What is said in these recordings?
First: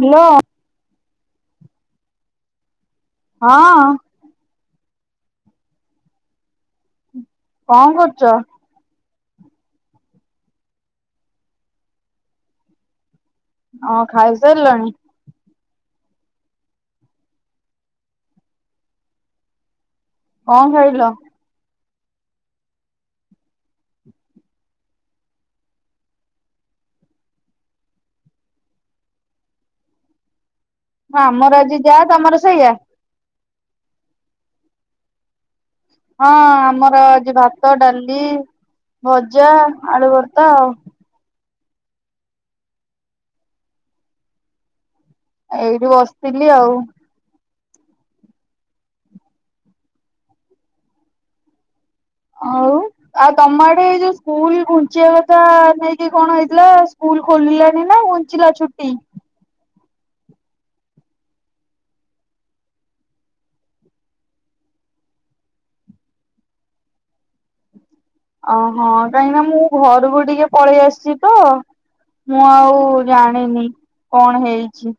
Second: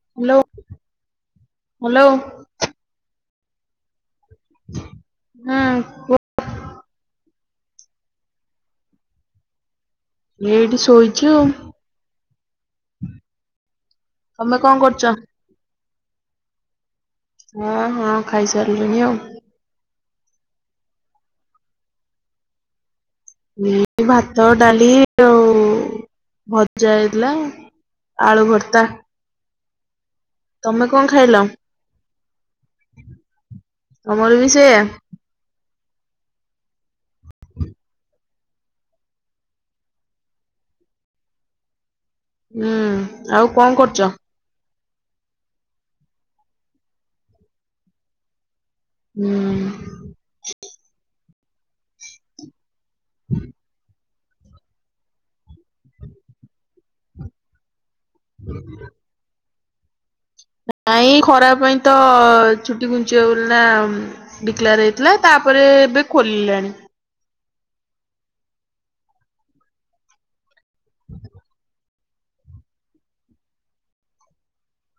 Hello. Hello. ହଁ।। ହୁଁ କୁହ। କଣ କରୁଛ? ଏଇଠି ଶୋଇଛି ଆଉ। ହଁ ତମେ କଣ ଖାଇସାରିଲଣି? କରୁଛ? ହଁ ହଁ ଖାଇ ସାରିଲିଣି ଆଉ। କଣ ଖାଇଲ? ଏଇ ଭାତ ଡାଲି ଆଉ ଭଜା ହେଇଥିଲା। ଆଳୁ ଭରତା। ହଁ ଆମର ଆଜି ଯାଆ ତମର ସେୟା। ତମର ବି ସେୟା। ହଁ ଆମର ଆଜି ଭାତ ଡାଲି ଭଜା ଆଳୁ ଭତ୍ରା ଆଉ ହୁଁ ଆଉ କଣ କରୁଛ? ଏଇଠି ବସିଥିଲି ଆଉ। ହୁଁ। ଆଉ ଆଉ ତମଆଡେ ଯୋଉ ସ୍କୁଲ ଘୁଞ୍ଚିବା କଥା ନେଇକି କଣ ହେଇଥିଲା ସ୍କୁଲ ଖୋଲିଲା ନା ଘୁଞ୍ଚିଲା ଛୁଟି। ନାଇଁ ଖରା ପାଇଁ ତ ଛୁଟି ଘୁଞ୍ଚିବ ବୋଲି ନା ଡିକଲାର ହେଇଥିଲା ତା ତାପରେ ଏବେ ଖୋଲିଲାଣି। ଓହୋ କାହିଁକି ନା ମୁଁ ଘରକୁ ଟିକେ ପଳେଇ ଆସିଛି ତ। ମୁଁ ଆଉ ଜାଣିନି କଣ ହେଇଛି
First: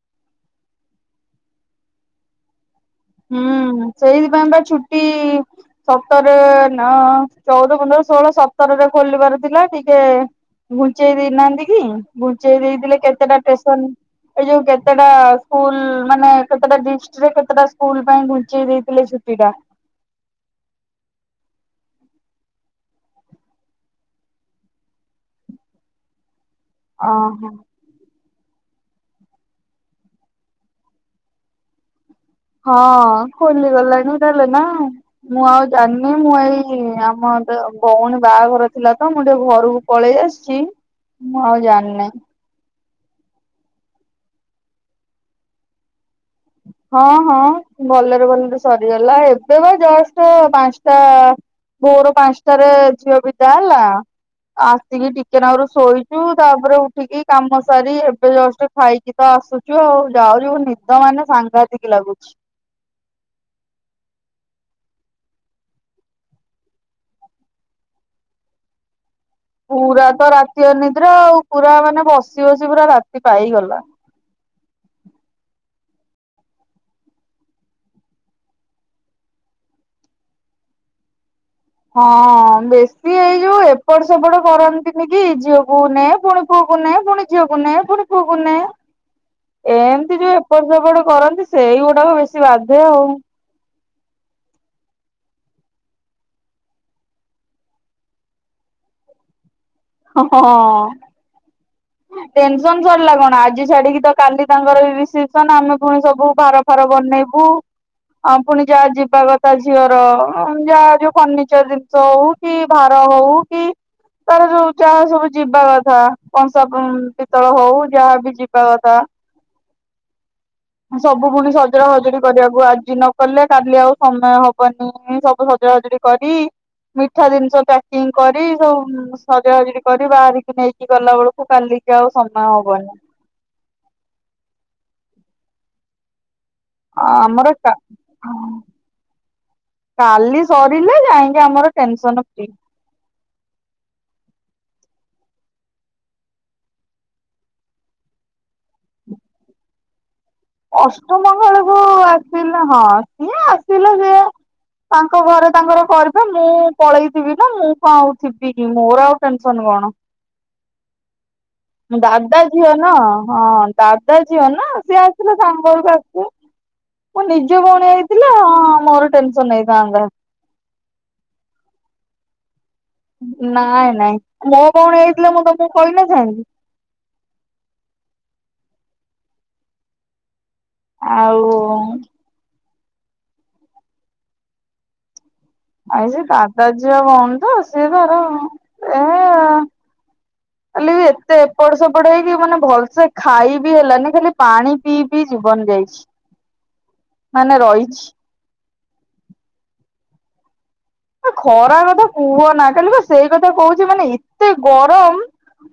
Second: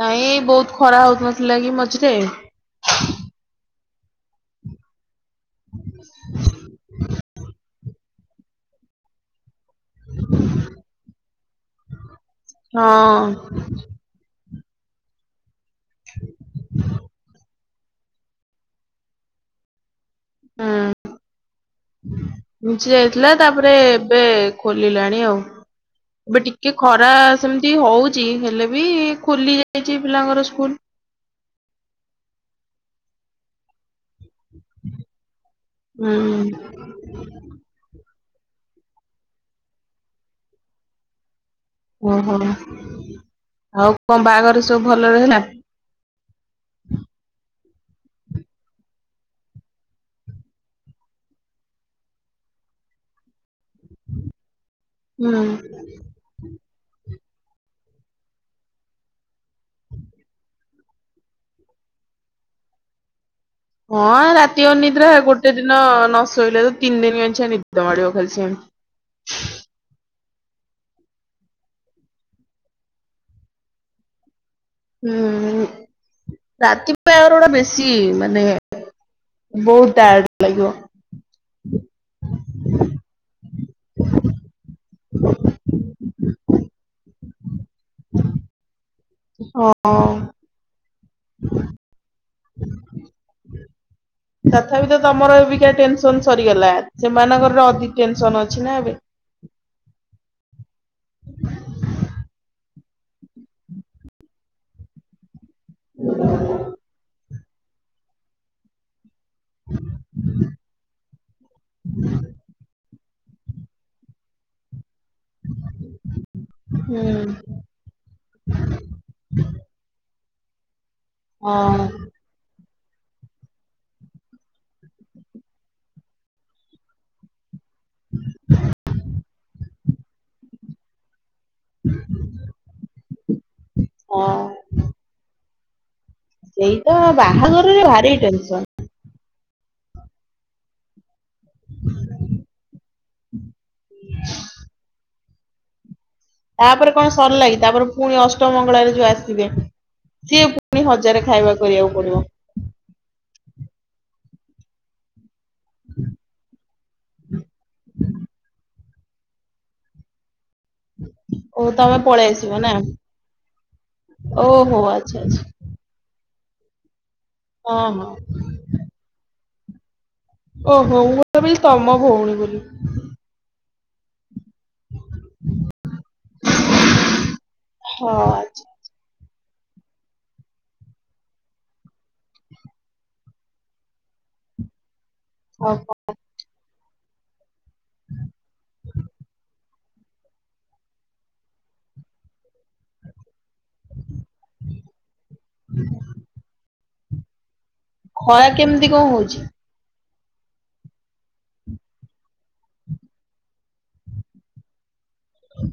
ନାଇଁ ବହୁତ ଖରା ହଉନଥିଲା କି ମଝିରେ ହୁଁ ସେଇଥିପାଇଁ ବା ଛୁଟି ସତର ନା ଚଉଦ ପନ୍ଦର ଷୋହଳ ସତରରେ ଖୋଲିବାର ଥିଲା ଟିକେ ଘୁଞ୍ଚେଇ ଦେଇନାହାନ୍ତି କି ଘୁଞ୍ଚେଇ ଦେଇଥିଲେ କେତେଟା ହଁ ଟେସନ ଏଇ ଯୋଉ କେତେଟା ସ୍କୁଲ ମାନେ କେତେଟା ଡିଷ୍ଟରେ କେତେଟା ସ୍କୁଲ ପାଇଁ ଘୁଞ୍ଚେଇ ଦେଇଥିଲେ ଛୁଟି ଟା। ହୁଁ ଯାଇଥିଲା ତାପରେ ଏବେ ଖୋଲିଲାଣି ଆଉ। ଏବେ ଟିକେ ଖରା ଓହୋ। ସେମିତି ହଉ ହେଲେ ବି ଖୋଲିଯାଇଛି ପିଲାଙ୍କର ସ୍କୁଲ। ହଁ ଖୋଲିଗଲାଣି। ଲେ ନା ମୁଁ ଆଉ ଜାଣିନି ମୁଁ ହୁଁ ଏଇ ଆମ ଭଉଣୀ ବାହାଘର ଥିଲା ତ ମୁଁ ଟିକେ ଘରକୁ ପଳେଇ ଆସିଛି ମୁଁ ଆଉ ଜାଣିନାଇ। ଓହୋ ଆଉ କଣ ବାହାଘର ସବୁ ଭଲରେ ହେଲୋ? ହଁ-ହଁ। ଭଲରେ-ଭଲରେ ସରିଗଲା ଏବେ ବା ଜଷ୍ଟ ପାଞ୍ଚଟା ଭୋର ପାଞ୍ଚଟାରେ ଝିଅ ବି ବିଦାହେଲା ଆସିକି ଟିକେ ହୁଁ ନାକରୁ ଶୋଇଛୁ ତାପରେ ଉଠିକି କାମ ସାରି ଏବେ ଜଷ୍ଟ ଖାଇକି ତ ଆସୁଛୁ ଆଉ ଯାଉଛି ନିଦ ମାନେ ସଙ୍ଗାତିକ୍ ଲାଗୁଛି। ହଁ ରାତି ଅନିଦ୍ରା ଗୋଟେ ଦିନ ନ ଶୋଇଲେ ତ ତିନି ଦିନ ନିଦ ମାଡିବ ଖାଲି ସେ [inaudible] ପୁରା ତ ରାତି ଅନିଦ୍ରା ଆଉ ପୁରା ମାନେ ବସି-ବସି ପୁରା ରାତି ପାଇଗଲା। [inaudible] ହୁଁ ରାତିପାଇବାର ବେଶୀ ମାନେ ବହୁତ ଟାଏଡ ଲାଗିବ। ହଁ ବେଶୀ ଏଇ ଯୋଉ ଏପଟ ସେପଟ କରନ୍ତିନି କି ଝିଅକୁ ନେ ପୁଣି ପୁଅକୁ ପୁୁଅକୁ ନେ ପୁଣି ଝିଅକୁ ନେ ପୁଣି ପୁଅକୁ ନେ। ହଁ। ଏମିତି ଯୋଉ ଏପଟ ସେପଟ କରନ୍ତି ସେଇଗୁଡାକ ବେଶୀ ବାଧେ ଆଉ। ତଥାପି ତ ତମର ଏକୱକା ଟେନସନ ସରିଗଲା ସେମାନଙ୍କର ଅଧିକ ଟେନସନ ଅଛି ନା ଏବେ। [inaudible] ହଁ। [inaudible] ଟେନସନ ସରିଲା କଣ ଆଜି ଛାଡିକି ତ କାଲି ତାଙ୍କର ରିସେପ ସନ ଆମେ ପୁଣି ସବୁ ଭାର ଫାର ବନେଇବୁ ଆଉ ପୁଣି ଯାହା ଯିବା କଥା ତା ଝିଅର ଯା ଯୋଉ ଫର୍ଣ୍ନିଚର ଜିନିଷ ହଉ କି ହଉ କି ତାର ଯୋଉ ଚାହା ସବୁ ଯିବା କଥା ହୁଁ। ପିତଳ ହଉ ଯାହାବ ଯିବା କଥା। ସବୁ ପୁଣି ସଜଡ଼ା ହଁ ବଜଡା କରିବାକୁ ଆଜି ନ କଲେ କାଲି ଆଉ ସମୟ ହବନି ସବୁ ହଜଡା ହଜଡି କରି ମିଠା ଜିନିଷ ପ୍ୟାକିଙ୍ଗ କରି ସବୁ ସଜା ସୁଜୁଡି କରି ବାହାରିକି ନେଇକି ଗଲା ବେଳକୁ କାଲିକି ଆଉ ସମୟ ହବନି। ହଁ ସେଇ ତ ଆମର ଟା ବାହାଘରରେ ଭାରି ଟେନସନ। କାଲି ସରିଲା ଯାଇକି ଆମର ଟେନସନ ଫ୍ରି। ତାପରେ କଣ ସରିଲାଗି ତାପରେ ପୁଣି ଅଷ୍ଟମ ମଙ୍ଗଳରେ ଯୋଉ ଆସିବେ। ସିଏ ପୁଣି ଅଷ୍ଟମ ହଜାରେ ଖାଇବା ବଙ୍ଗଳକୁ କରିବାକୁ ପଡିବ। ଆସିଲ ହଁ। ଇଏ ଆସିଲ ସେ ତାଙ୍କ ଘରେ ତାଙ୍କର କରିବେ ମୁଁ ପଳେଇଥିବି ନା ମୁଁ କଣ ଆଉ ଥିବି କି ମୋର ଆଉ ଟେନସନ କଣ। [inaudible] ପଳେଇ ଦାଦା ଆସିବ ଝିଅ ନା ହଁ ଦାଦା ଝିଅ ନା ଓହୋ ସିଏ ଆଚ୍ଛା ଆସିଲେ ଆଚ୍ଛା ଆ ମୁଁ ନିଜେ ହଁ ଭଉଣୀ ହଁ। ହେଇଥିଲେ ହଁ ମୋର ଟେନସନ ହୋଇଥାନ୍ତା। ଓହୋ ମୁଁ ଭାବିଲି ତମ ଭଉଣୀ ବୋଲି। ନାଇଁ ନାଇଁ ମୋ ହେଇଥିଲେ ମୁଁ ତମକୁ କହିନ ଥାନ୍ତି। ହଁ। ଆଉ। ଆଉ ସେ ଦାଦା ଝିଅ ଭଉଣି, ତ ସିଏ ତାର, ଏ- କାଲି ଏତେ ଏପଟ, ସେପଟ ହେଇକି, ମାନେ ଭଲସେ ଖା ଖାଇ ବିି ହେଲାନି, ଖାଲି ପାଣି ପିଇ, ପି ଜୀବନ ଯାଇଛି। ମାନେ ରହି ଖରା କେମିତି କଣ, ହଉଛି? ଆ' ଖରା କଥା କୁହନା, ଖାଲି ବା ସେଇ କଥା କହୁଛି, ମାନେ ଏତେ ଗରମ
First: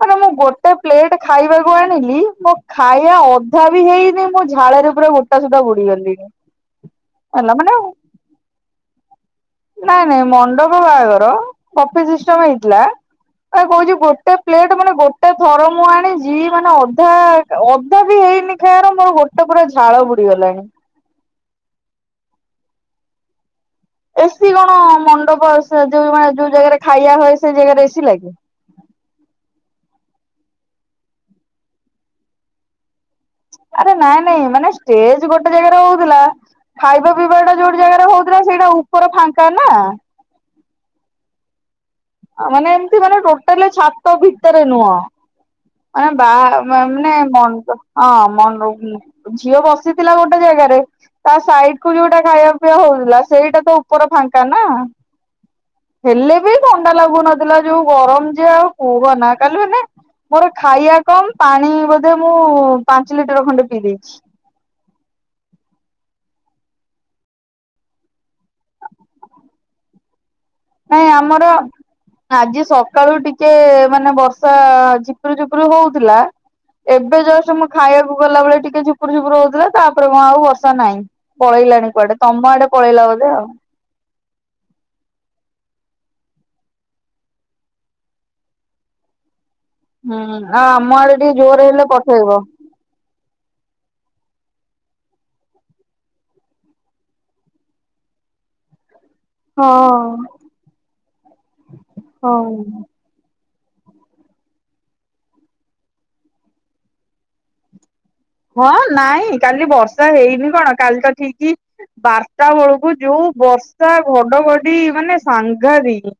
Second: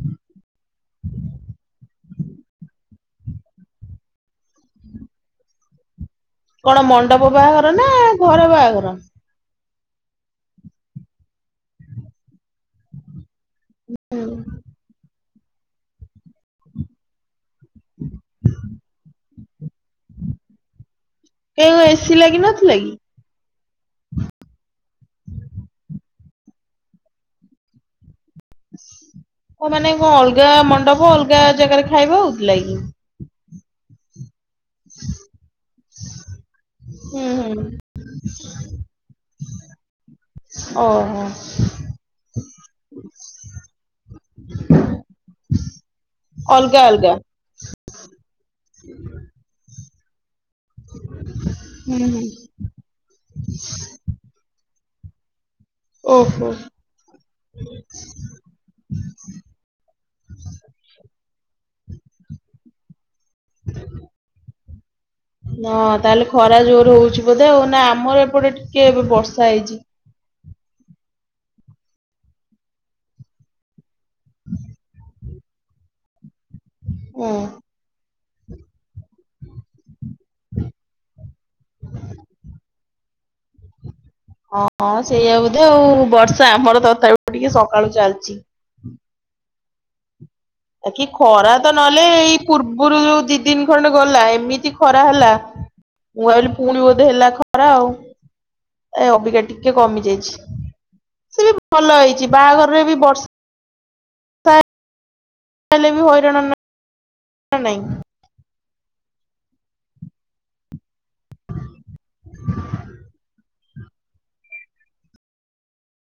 ମାନେ ମୁଁ, ଗୋଟେ ପ୍ଲେଟ ଖାଇବାକୁ ଆଣିଲି। ମୁଁ ଖାଇ ଏ ଅଧା ବି ହେଇନି, ମୋ ଝାଳରେ ପୁରା ଗୋଟା ସୁଦ୍ଧା ବୁଡି ଗଲିଣି। କଣ, ମଣ୍ଡପ ବାହାଘର ନା? ଘର ବାହାଘର? ନାଇଁ, ନାଇଁ ମଣ୍ଡପ ବାହାଘର। ବମ୍ଫେ ସିଷ୍ଟମ ହେଇଥିଲା। ମୁଁ ପା କହୁଛି, ଗୋଟେ ପ୍ଲେଟ୍ ମାନେ ଗୋଟେ ଗୋଟେ ଥର ମୁଁ ଆଣିଛି। ମାନେ ଅଧା, ଅଧା ବି ହେଇନି ଖାଇବାର ମୋର ଗୋଟେ ପୁରା ଝାଳ ବୁଡି ଗଲାଣି। କେ, ବେ ଏସି ଲାଗି ନଥିଲା କି? ଏସିି କଣ, ମଣ୍ଡପ ସେ ଯୋଉ ମାନେ, ଯୋଉ ଜାଗାରେ ଖାଇବା ହୁଏ, ସେଇ ଜାଗାରେ ଏସି ଲାଗେ? ଅ ମାନେ କଣ, ଅଲଗା ମଣ୍ଡପ ଅଲଗା ଜାଗାରେ ଖାଇବା ହଉଥିଲା କିି? ଆରେ ନାଇଁ, ନାଇଁ ମାନେ ଷ୍ଟେଜ ଗୋଟେ ଜାଗାରେ ହଉଥିଲା। ଖାଇବା, ହୁଁ ପିଇବା ଟା ହୁଁ ଯୋଉଠି ଜାଗାରେ ହଉଥିଲା। ସେଇଟା ଉପର ଫାଙ୍କା ନା। ଓ ହୋ। ଆ, ମାନେ ଏମତି ମାନେ, ଟୋଟାଲି ଛାତ ଭିତରେ ନୁହଁ। ମାନେ ବାହା ଅଲଗା ମାନେ, ଅଲଗା। ମଣ୍ଡ- ହଁ, ମଣ୍ଡପ ଝିଅ ବସିଥିଲା ଗୋଟେ ଗୋଟେ ଜାଗାରେ। ତା ସାଇଡ କୁ ହୁଁ ବି ଗୋଟେ ହୁଁ ଖାଇବା, ପିଇବା ହଉଥିଲା। ସେଇଟା ତ ଉପର ଫାଙ୍କା ନା। ହେଲେ ଓହୋ। ବି ଥଣ୍ଡା ଲାଗୁନଥିଲା। ଯୋଉ ଗରମ, ଯେ ଆଉ କହ ନା କାଲି ମାନେ ମୋର ଖାଇବା କମ, ପାଣି ବୋଧେ ମୁଁ ପାଞ୍ଚ ଲିଟର, ଖଣ୍ଡେ ପିଇ ଦେଇେଛି। [inaudible] ହଁ, ତାହେଲେ ଖରା ଜୋରେ ହଉଛି ବୋଧେ? ନା ଆମର ଏପଟେ ଟିକେ, ଏବେ ବର୍ଷା ହେଇଛି। ନାଇଁ ଆମର, ଆଜି ସକାଳୁ ଟିକେ ମାନେ ବର୍ଷା ଝି ଝୁପୁର, ଝୁପୁର ହଉଥିଲା। ଏବେ ହୁଁ। ଯଷ୍ଟ, ମୁ ଖାଇବାକୁ ଗଲାବେଳେ, ଟିକେ ଝୁପୁର, ଝୁପୁର ହଉଥିଲା। ତା ଏପଟେ ଆଉ'ବର୍ଷା ନାହିଁ। ପଳେଇଲାଣି କୁଆଡେ? ତମ ଆଡେ ପଳେଇଲା ବୋଧେ ଆଉ? ହଁ ସେଇଆ ବୋଧେ ଆଉ ବର୍ଷା ଆମର, ତଥାପି ଟିକେ ସକାଳୁ ଚାଲିଛି। ହୁଁ। ଆଉ ଆମ ଆ କିି ଆଡେ ଟିକେ ଖରା ଜୋରରେ ତ ହେଲେ ନହେଲେ, ପଠେଇବ। ଏଇ ପୂର୍ବରୁ ଯୋଉ ଦି, ଦିନ ଖଣ୍ଡେ ଗଲା ଏ ଏମିତି ଖରା ହେଲା। ମୁଁ ଭାବିଲି, ପୁଣି ବୋଧେ ହେଲା ଖରା ଆଉ। ଏ ଅବିକା ଟିକେ, ହଁ କମି ଯାଇଛି। ସେ ବି ଭଲ ହେଇଛି। ହଉ। ବାହାଘରରେ ବି ବର୍ଷା ର୍ଷା, ହେଲେବି ହୋଇରାଣ, ନା ନାଇଁ। ହଁ ନାଇଁ, କାଲି ବର୍ଷା ହେଇନି କଣ, କାଲି ତ ଠିକ ବାରଟା ବେଳକୁ ଯୋଉ ବର୍ଷା, ଘଡଘଡି ମାନେ ସାଙ୍ଘାତିକ।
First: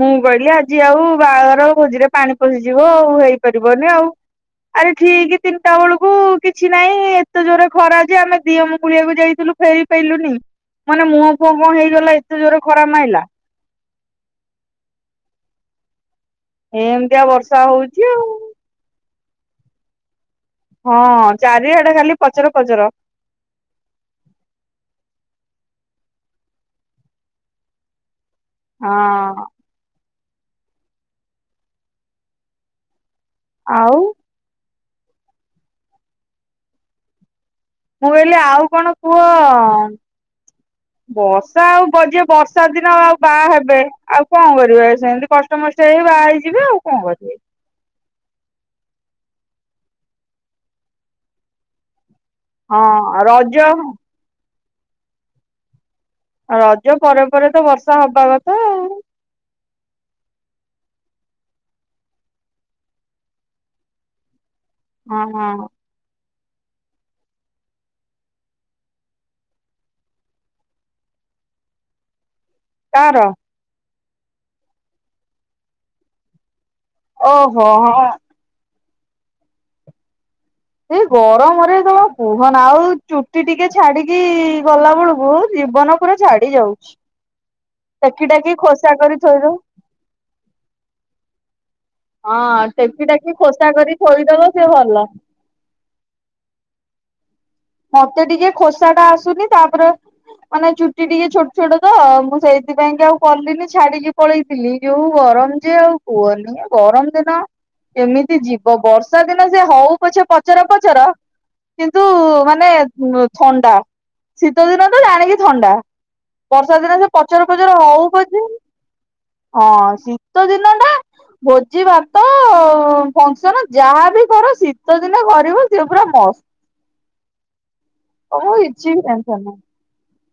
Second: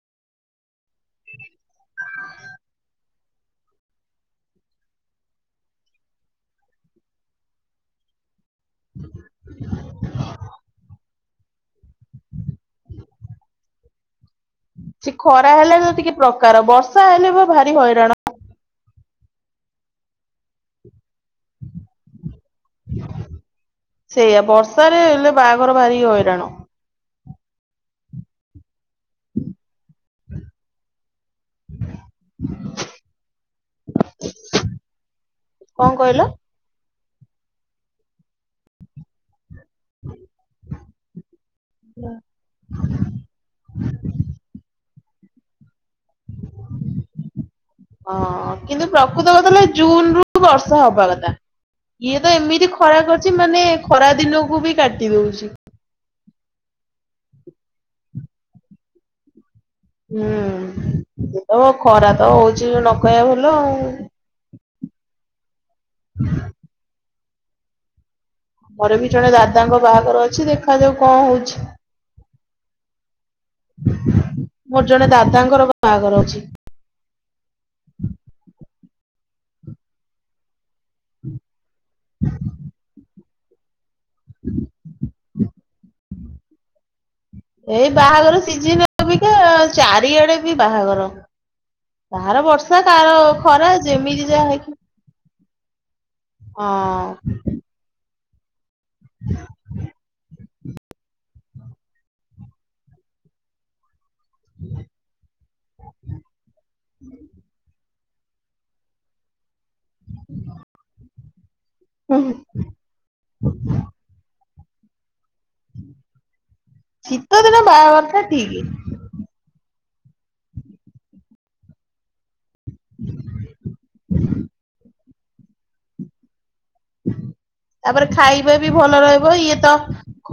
ମୁଁ କହିଲି, ଆଜି ଆଉ ବାହାଘର ଭୋଜିରେ ପାଣି ପଶିଯିବ। ଆଉ ହେଇପାରିବନି ଆଉ। ଆରେ ଠିିକ, ତିନିଟା ବେଳକୁ କିଛି ନାହିଁ। ଏତେ ଜୋରେ ଖରା ଯେ ଆମେ ଦିଅ ମଗୁଳିଆକୁ ଯାଇଥିଲୁ, ଫେରି ପାରିଲୁନି। ମାନେ ମୁହଁ ମୋ ମୁହଁ ହେଇଗଲା। ଏତେ ଜୋରେ ଖରା ମାଇଲା। ସେ ଖରା ହେଲେ ତ ଟିକେ ପ୍ରକାର, ବର୍ଷା ଏମିତିଆ ହେଲେ ବା ବର୍ଷା ଭାରି ହଉଛି ଆଉ। ହଇରାଣ। ହଁ ଚାରିଆଡେ ଖାଲି ପଚର, ପଚର। ସେଇଆ ବର୍ଷାରେ ହେଲେ ବାହାଘର, ଭାରି ହଇରାଣ। ହଁ। [inaudible] ଆଉ। କଣ, କହିଲ? ମୁଁ କହିଲି ଆଉ କଣ କୁହ? [inaudible] ବର୍ଷା ଆଉ ଯିଏ ବର୍ଷା ଦିନ ଆଉ ବାହା ହେବେ ଆଉ କଣ କରିବେ? ସେମତି କଷ୍ଟମଷ୍ଟ ହେଇ ବାହା ହେଇଯିବେ ଆଉ କଣ କରିବେ? ଅ କିନ୍ତୁ ପ୍ରକୃତ କଥା ହେଲା, ଜୁନ୍ ରୁ ବର୍ଷା ହବା କଥା। ଇଏ ତ ଏମିତି ଖରା ହଁ କରିଛି ରଜ ମାନେ ଖରାଦିନକୁ ବି କାଟି ଦଉଛି। ରଜ ପରେ ପରେ ତ ବର୍ଷା ହବା କଥା ଆଉ। ହୁଁ ଏବେ ତ ଖରା ତ ହଉଛି ନ କହିଆ ଭଲ ଆଉ। ହଁ ହଁ। ହ ମୋର ବି ଜଣେ ଦାଦାଙ୍କ ବାହାଘର ଅଛି ଦେଖାଯାଉ କଣ ହଉଛି? କାଆର? ମୋର ଜଣେ ଦାଦାଙ୍କର ବାହାଘର ଅଛି। ଓହୋ ହଁ। ସେଇ ଗରମରେ ତମେ କୁହନା। ଆଉ ଚୁଟି ଟିକେ ଛାଡିକି ଗଲା ବେଳକୁ, ଜୀବନ ପୁରା ଛାଡି ଯାଉଛି। ଏଇ ଟେକି ବାହାଘର ଟାକି ସିଜିନ ଖୋସା କରି ଅବିକା ଥୋଇଦଉ ଚାରିଆଡେ ବି ବାହାଘର। କାହାର ହଁ ବର୍ଷା, ଟେକି କାହାର ଟାକି ଖୋସା ଖରା, କରି ଯେମିତି ଥୋଇଦବ ଯାହା ସେ ହେଇଛି। ଭଲ। ହଁ। ମତେ ଟିକେ ଖୋସା ଟା ଆସୁନି ତାପରେ, ମାନେ ଚୁଟି ଟିକେ ଛୋଟ୍ ଛୋଟ ତ, ମୁଁ ସେଇଥିପାଇଁ କି ଆଉ କଲିନି ଛାଡିକି ପଳେଇଥିଲି, ଯୋଉ ଗରମ ଯେ ଆଉ କୁହନି। ଗରମ ଦିନ କେମିତି ଯିବ? ବର୍ଷା ଦିନ ସେ ହଉ ପଛେ ପଚର ପଚର କିନ୍ତୁ ହୁଁ ଉଁ ମାନେ ଥଣ୍ଡା। ଶୀତ ଦିନ ତ ଜାଣିକି ଥଣ୍ଡା। ବର୍ଷା ଦିନ ସେ ଶୀତ ପଚର ଦିନ ପଚର ବାହାଘର ହଉ ଟା ପଛେ ଠିକ ହଁ ଶୀତ ଦିନ ଟା, ଭୋଜି ଭାତ ଫଙ୍କ୍ସନ୍ ଯାହାବି କର ଶୀତ ଶୀତଦିନେ କରିବ ସିଏ ପୁରା ମସ୍ତ। ତାପରେ ତମକୁ ଖାଇବା ବି କିଛି ଭଲ ରହିବ। ଟେନସନ ଇଏ ନାହିଁ। ତ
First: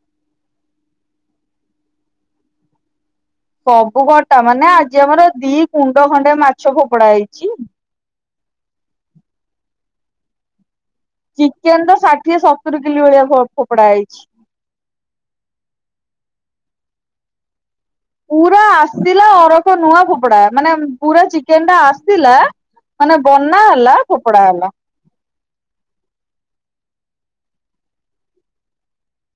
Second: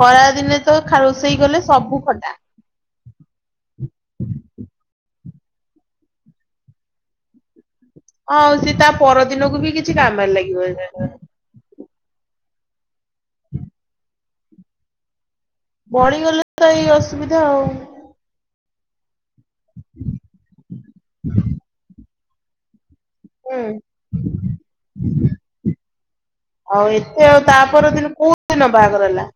ଖରାଦିନେ ତ ଖା ରୋଷେଇ କଲେ ସବୁ ଖଟା। ସବୁ ଖଟା ମାନେ, ଆଜି ଆମର ଦି କୁଣ୍ଡ ଖଣ୍ଡେ ମାଛ ଫୋପଡା ହେଇଛି। ହଁ ଆଉ ସେ ତା ପରଦିନକୁ ବି କିଛି କାମରେ ଲାଗିବନି। ଚିକେନ୍ ତ ଷାଠିଏ ସତୁରି କିଲି ଭଳିଆ ଫୋ-ଫୋପଡା ହେଇଛି। ବଢିଗଲେ ତ ଏଇ ଅସୁବିଧା ଆଉ। ପୁରା ଆସିଥିଲା ଅରଖ ନୂଆ ଫୋପଡ଼ା, ମାନେ ପୁରା ଚିକେନ ଟା ଆସିଥିଲା ମାନେ ବନା ହୁଁ ହେଲା, ଫୋପଡା ହେଲା। ଆଉ ଆଉ ତା ପର ଦିନ କୋଉ ଦିନ ବାହାଘର ହେଲା?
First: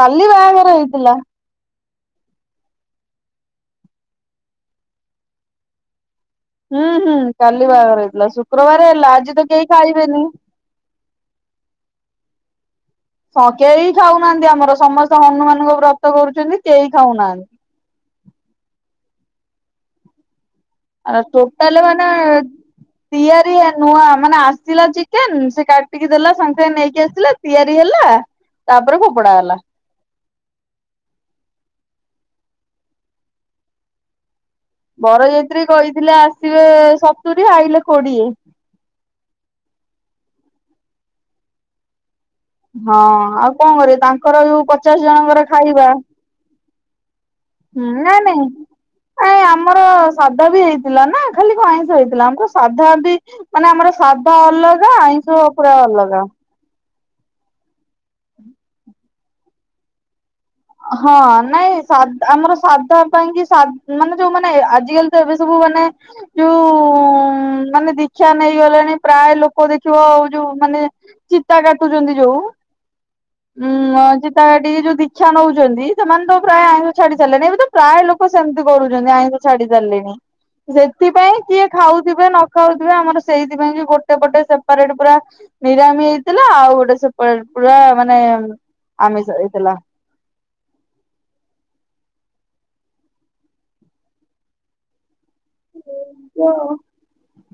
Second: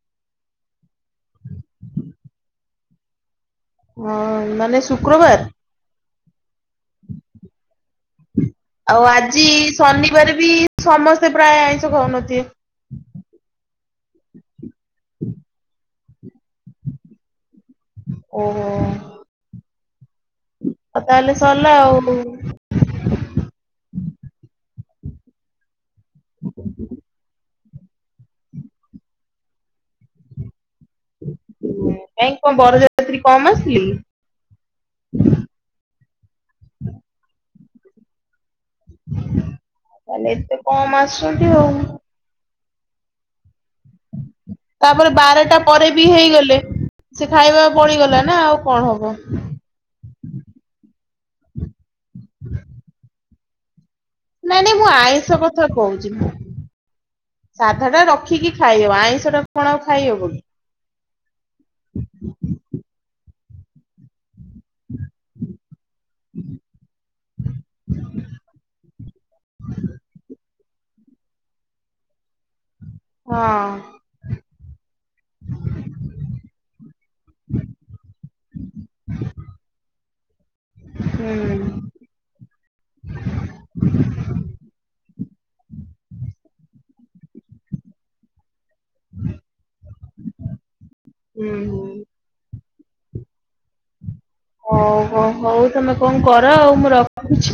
କାଲି ବାହାଘର ହେଇଥିଲା। ହଁ ମାନେ ଶୁକ୍ରବାର? ହୁଁ ହୁଁ କାଲି ବାହାଘର ହେଇଥିଲା ଶୁକ୍ରବାର ଆଉ ହେଲା ତ ଆଜି କେହି ଖାଇବେନି। ଶନିବାର ବି ସମସ୍ତେ ପ୍ରାୟ ଆଇଁଷ ଖାଉନଥିବେ। ସ କେହି ଖାଉନାହାଁନ୍ତି ଆମର, ସମସ୍ତେ ହନୁମାନଙ୍କୁ ବ୍ରତ କରୁଛ ଛନ୍ତି କେହି ଖାଉନାହାଁନ୍ତି। ଓହୋ ଆଉ ଆ ତାହେଲେ ସରିଲା ଟୋଟାଲ ଆଉ ମାନେ, ତିଆରି ନୂଆ ମାନେ ଆସିଲା ଯେ ଚିକେନ୍ ସେ କାଟିକି ଦେଲା ସାଙ୍ଗେ ସାଙ୍ଗେ ନେଇକି ଆସିଲେ ତିଆରି ହେଲା, ତାପରେ ଫୋପଡ଼ା ହେଲା। କାହିଁ କଣ ବରଯାତ୍ରୀ କମ ଆସିଥିଲେ କି? ବରଯାତ୍ରୀ କହିଥିଲେ ଆସିବେ ସତୁରୀ ଆଇଲେ କୋଡିଏ। ତାହେଲେ ଏତେ କମ ଆସିଚନ୍ତି ଆଉ। ହଁ ଆଉ କଣ କରିବି ତାଙ୍କର ଯୋଉ ପଚାଶ ତାପରେ ଜଣଙ୍କର ବାରଟା ପରେ ଖାଇବା ବି ହେଇଗଲେ ସେ ଖାଇବା ହୁଁ ବଳିଗଲା ନାଇଁ ନା ଆଉ କଣ ହବ ନାଇଁ ଏଇ ଆମର ସାଧା ବି ହେଇଥିଲା ନା! ଖାଲି କଣ ଆଇଁଷ ହେଇଥିଲା, ଆମକୁ ସାଧା ବି ମାନେ ଆମର ସାଧା ନାଇଁ ନାଇଁ ମୁଁ ଅଲଗା, ଆଇଁଷ କଥା ପୁରା କହୁଛି ଅଲଗା। ମୁଁ। ସାଧା ଟା ରଖିକି ଖାଇହବ ଆଇଁଷ ଟା ଆଉ କଣ ଖାଇ ହବ କି? ହଁ ନାଇଁ ସାଦ ଆମର ସାଧା ପାଇଁ କି ସା ମାନେ ଯୋଉ ମାନେ ଆଜିକାଲି ତ ଏବେ ସବୁ ମାନେ ଯୋଉ ମାନେ ଦିକ୍ଷା ନେ ଇଗଲେଣି ପ୍ରାୟ ଲୋକ ଦେଖିବ ଆଉ ଯୋଉ ମାନେ ଚିତା କାଟୁଛନ୍ତି ଯୋଉ ହଁ। ହୁଁ ଆ ଚିତା କାଟିକି ଯୋଉ ଦି କ୍ଷା ନଉଛନ୍ତି ସେମାନେ ତ ପ୍ରାୟ ଆଇଁଷ ଛାଡି ସାରିଲେଣି ଏବେ ତ ପ୍ରାୟ ଲୋକ ସେମିତି କରୁଛନ୍ତି ଆଇଁଷ ଛାଡି ସାରିଲେଣି ହୁଁ ସେଥିପାଇଁ କିଏ ହୁଁ ଖାଉଥିବେ ନ ଖାଉଥିବେ ଆମର ସେଇଥିପାଇଁ କି ଗୋଟେ ପଟେ ସେପାରେଟ ପୁରା ନିରାମି ହେଇଥିଲା ଆଉ ଗୋଟେ ସେପଟେ ପୁରା ମାନେ ଆମିଷ ହେଇଥିଲା। ହୁଁ ହୁଁ। ହଉ ହଉ ହଉ ତମେ କଣ କର ଆଉ ମୁଁ ରଖୁଛି।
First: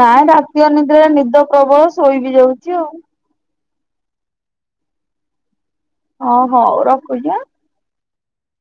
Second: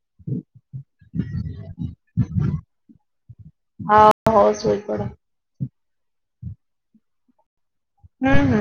ନାଇଁ ରାତି ଅନିଦ୍ରା ନିଦ ପ୍ରବଳ ଶୋଇ ବିି ଯାଉଛି ଆଉ। ହଁ ହଉ ସୋଇ ପଡ଼। ଅ ହଉ ରଖୁଛି ହାଁ। ହୁଁ ହୁଁ।